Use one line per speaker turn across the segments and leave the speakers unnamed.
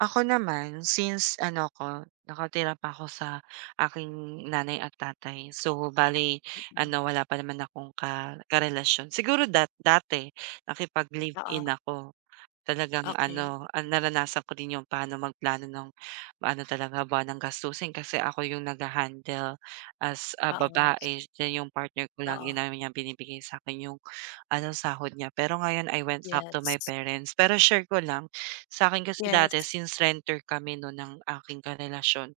Ako naman, since ano ko nakatira pa ako sa aking nanay at tatay, so bale
Mm.
ano wala pa naman akong ka karelasyon, siguro dat dati nakipag-live-in
Oo.
ako. Talagang
Okey.
ano, ah, naranasan ko rin yung paano magplano nung, ano talaga buwanang gastusin. Kasi ako yung nagha-handle as, ah,
Oo.
babae then 'yong partner ko lagi
Oo.
naman niyang binibigay sa akin yung ano, sahod niya, pero ngayon I went back to my
Yes.
parents. Pero share ko lang, sa akin kasi dati
Yes.
since renter kami no'n ng aking karelasyon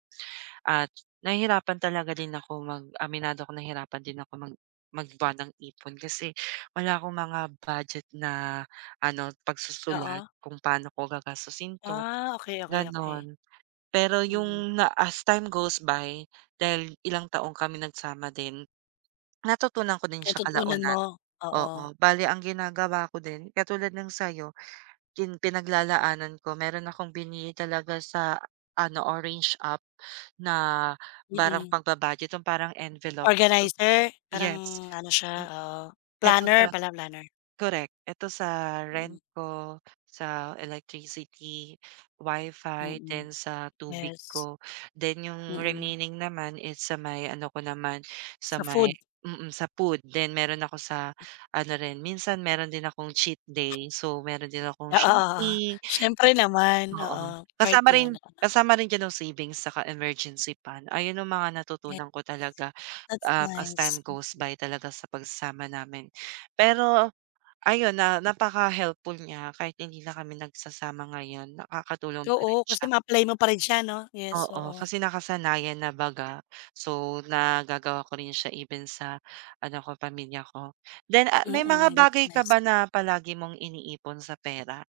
at nahihirapan talaga din ako mag aminado ako nahirapan din ako mag mag-buwanang ipon kasi wala akong mga budget na ano, pagsusulat
Oo.
kung paano ko gagastusin 'to,
Ah, okey, okey, okey.
gano'n. Pero
Mm.
yung na as time goes by dahil ilang taong kami nagsama din, natutunan ko din sya
Natutunan mo?
kalaunan.
Oo.
Oo, bale ang ginagawa ko din katulad ng sa'yo, yung pinaglalaanan ko, meron akong binili talaga sa ano, orange app na parang
Mm.
pagba-budget, yung parang envelope.
Organizer, parang
Yes,
ano siya?
m
Oo.
ito sa
Planner pala, planner.
korek, ito sa rent
Mm.
ko, sa electricity, WiFi,
Mm,
then sa tubig
yes.
ko, then yung
Mm.
remaining naman is sa may ano ko naman, sa
Sa
may
food.
mm, sa food then meron ako sa ano rin minsan, meron din akong cheat day, so meron din akong
Oo, oo.
shopping.
Siyempre naman,
Oo,
oo, part
kasama rin
yan.
kasama rin diyan ang savings saka emergency fund, ayon yung mga
Yes,
natutunan ko talaga,
that's
um, as
nice.
time goes
Mm.
by talaga sa pagsasama namin. Pero ayon, na napaka-helpful niya, kahit hindi na kami nagsasama ngayon, nakakatulong pa rin
Oo,
siya.
kasi ma-apply mo pa rin siya 'no? Yes,
Oo,
oo.
kasi nakasanayan na baga. So, nagagawa ko rin siya even sa ano ko pamilya ko. Then ah may mga
Mm, that's
bagay ka
nice.
ba na palagi mong iniipon sa pera?